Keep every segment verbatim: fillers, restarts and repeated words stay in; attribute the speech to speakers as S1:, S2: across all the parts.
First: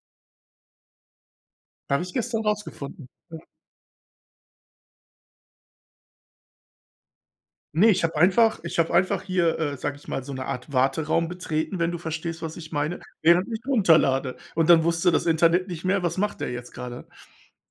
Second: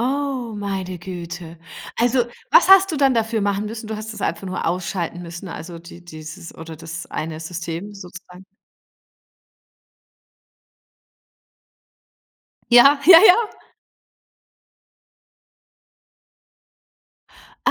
S1: Oh, meine Güte.
S2: Habe ich
S1: Also,
S2: gestern
S1: was hast du
S2: rausgefunden,
S1: dann
S2: ja.
S1: dafür machen müssen? Du hast das einfach nur ausschalten müssen, also die dieses oder das eine
S2: Ne,
S1: System
S2: ich habe
S1: sozusagen.
S2: einfach ich habe einfach hier, äh, sage ich mal, so 'ne Art Warteraum betreten, wenn du verstehst was ich meine,
S1: Ja, ja,
S2: während
S1: ja.
S2: ich runterlade. Und dann wusste das Internet nicht mehr, was macht der jetzt gerade?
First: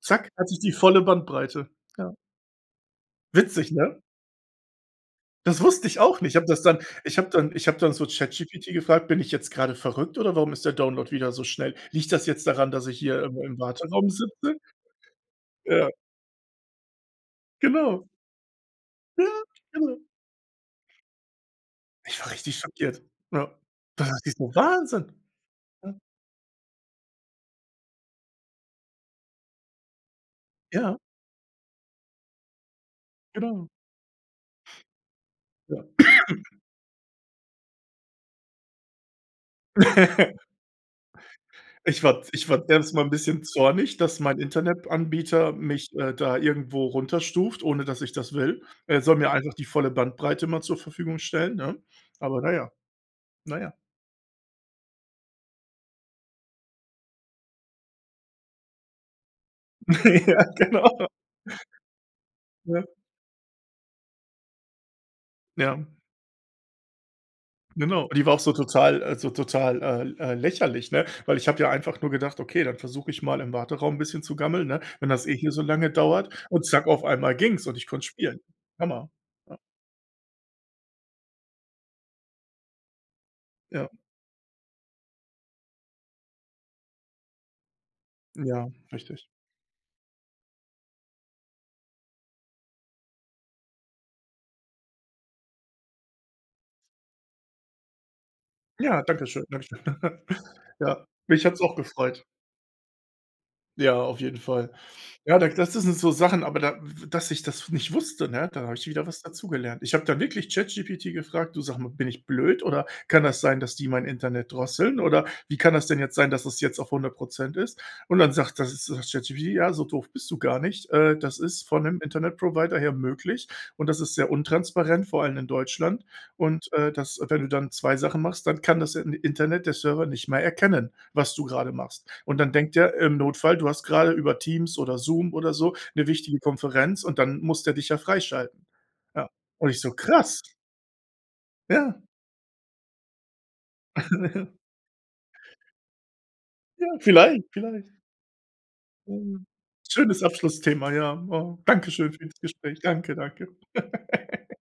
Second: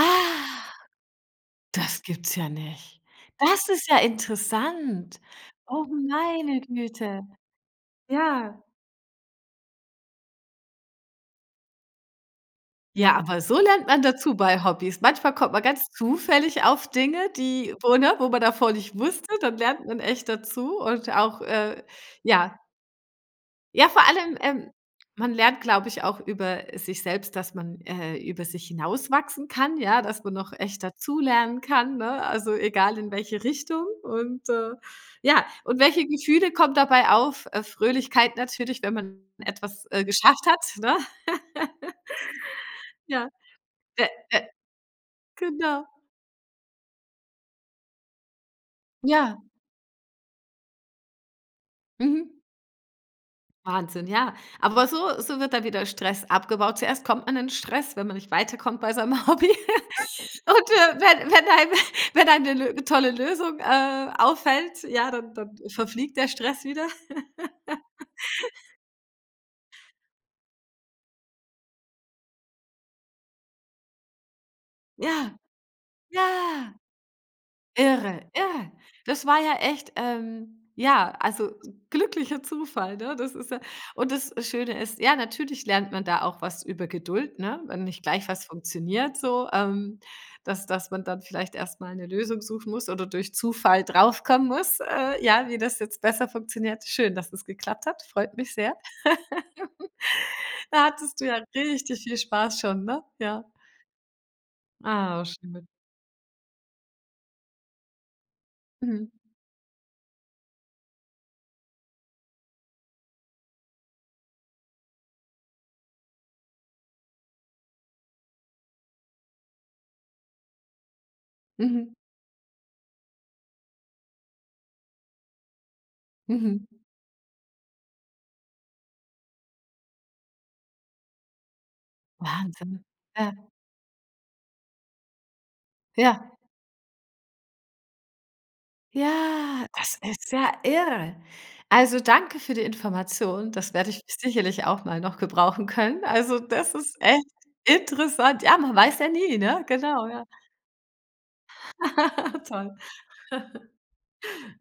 S2: Zack, hatte ich die volle Bandbreite,
S1: das
S2: ja.
S1: gibt's ja nicht. Das
S2: Witzig,
S1: ist ja
S2: ne?
S1: interessant.
S2: Das
S1: Oh,
S2: wusste ich auch nicht. Habe
S1: meine
S2: das dann ich
S1: Güte.
S2: habe dann ich habe dann so
S1: Ja.
S2: ChatGPT gefragt: „Bin ich jetzt gerade verrückt oder warum ist der Download wieder so schnell? Liegt das jetzt daran, dass ich
S1: Ja,
S2: hier im
S1: aber
S2: im
S1: so lernt man
S2: Warteraum
S1: dazu
S2: sitze?“
S1: bei Hobbys. Manchmal kommt man ganz
S2: Ja.
S1: zufällig auf Dinge, die, wo
S2: Genau.
S1: ne? Wo man davor nicht
S2: Ja,
S1: wusste, dann lernt
S2: genau.
S1: man echt dazu und auch, äh,
S2: Ich war
S1: ja.
S2: richtig schockiert, ja.
S1: Ja, vor
S2: Da dachte ich
S1: allem,
S2: so:
S1: ähm,
S2: „Wahnsinn“,
S1: man lernt, glaube
S2: ja.
S1: ich auch über, äh, sich selbst, dass man, äh, über sich hinauswachsen kann, ja, dass man noch echt
S2: Ja.
S1: dazulernen kann, ne? Also, egal in welche
S2: Genau.
S1: Richtung. Und, äh, ja und
S2: Ja.
S1: welche Gefühle kommen dabei auf? Äh, Fröhlichkeit natürlich, wenn man etwas, äh, geschafft hat, ne?
S2: Ich war ich war erst mal 'n
S1: Ja,
S2: bisschen zornig,
S1: äh
S2: dass mein
S1: äh
S2: Internetanbieter
S1: genau.
S2: mich, äh, da irgendwo runterstuft, ohne dass ich das will. Er soll mir
S1: Ja.
S2: einfach die volle Bandbreite immer zur Verfügung stellen, ne?
S1: Mhm.
S2: Aber na ja, na ja.
S1: Wahnsinn, ja. Aber so so wird dann wieder Stress abgebaut. Zuerst kommt man in Stress, wenn man nicht weiterkommt bei seinem Hobby.
S2: Ja,
S1: Und, äh,
S2: genau.
S1: wenn wenn einem [unintelligible] wenn einem 'ne
S2: Ja.
S1: 'ne tolle Lösung, äh, auffällt, ja, dann dann
S2: Ja.
S1: verfliegt der Stress wieder.
S2: Genau, die war auch so total äh, so total äh äh, lächerlich, ne? Weil ich habe ja einfach nur gedacht: „Okay, dann versuche ich mal im Warteraum 'n bisschen zu gammeln, ne? Wenn das eh
S1: Ja,
S2: hier so lange dauert und
S1: ja.
S2: zack auf einmal ging's und ich konnte
S1: Irre,
S2: spielen.“
S1: irre.
S2: Hammer,
S1: Das war ja
S2: ja.
S1: echt, ähm, ja, also s glücklicher Zufall, ne? Das ist ja
S2: Ja.
S1: nnd das Schöne ist, ja, natürlich lernt man da auch was über Geduld, ne? Wenn nicht gleich was
S2: Ja,
S1: funktioniert
S2: richtig.
S1: so, ähm, dass dass man dann vielleicht erst mal 'ne Lösung suchen muss oder durch Zufall draufkommen muss, äh, ja, wie das jetzt besser funktioniert. Schön, dass es geklappt hat, freut mich sehr.
S2: Ja, danke schön, danke schön.
S1: Da
S2: Ja,
S1: hattest du ja
S2: mich hat's auch
S1: richtig viel
S2: gefreut.
S1: Spaß schon, ne? Ja.
S2: Ja, auf jeden Fall.
S1: Ah,
S2: Ja, denke
S1: schön.
S2: das sind so Sachen, aber da, w w dass ich das nicht wusste, ne? Da habe ich wieder
S1: Mhm.
S2: was dazugelernt. Ich habe dann wirklich ChatGPT gefragt: „Du sag mal, bin ich blöd? Oder kann das sein, dass die mein Internet drosseln? Oder wie kann das denn jetzt sein, dass das jetzt auf hundert Prozent ist?“ Und dann sagt, das ist ChatGPT: „Ja, so doof bist du gar nicht, äh, das ist von
S1: Mhm.
S2: 'nem Internetprovider her möglich und das ist sehr untransparent, vor allem in Deutschland.
S1: Mhm.
S2: Und, äh, das wenn du dann zwei Sachen machst, dann kann das, äh, Internet, der Server nicht mehr erkennen, was du gerade machst. Und dann denkt
S1: Wahnsinn.
S2: der, im
S1: Ja.
S2: Notfall, du hast gerade über Teams oder Zoom oder so 'ne
S1: Ja.
S2: wichtige Konferenz und dann muss der dich ja freischalten.“ Ja.
S1: Ja,
S2: Und ich so:
S1: das ist
S2: „Krass.“
S1: ja irre. Also,
S2: Ja.
S1: danke für die Information. Das werde ich sicherlich auch mal noch gebrauchen können. Also, das
S2: Ja,
S1: ist echt
S2: vielleicht, vielleicht.
S1: interessant. Ja, man weiß ja nie,
S2: Ah,
S1: ne? Genau,
S2: schönes
S1: ja.
S2: Abschlussthema, ja, oh. Danke schön für das
S1: Toll.
S2: Gespräch. Danke, danke.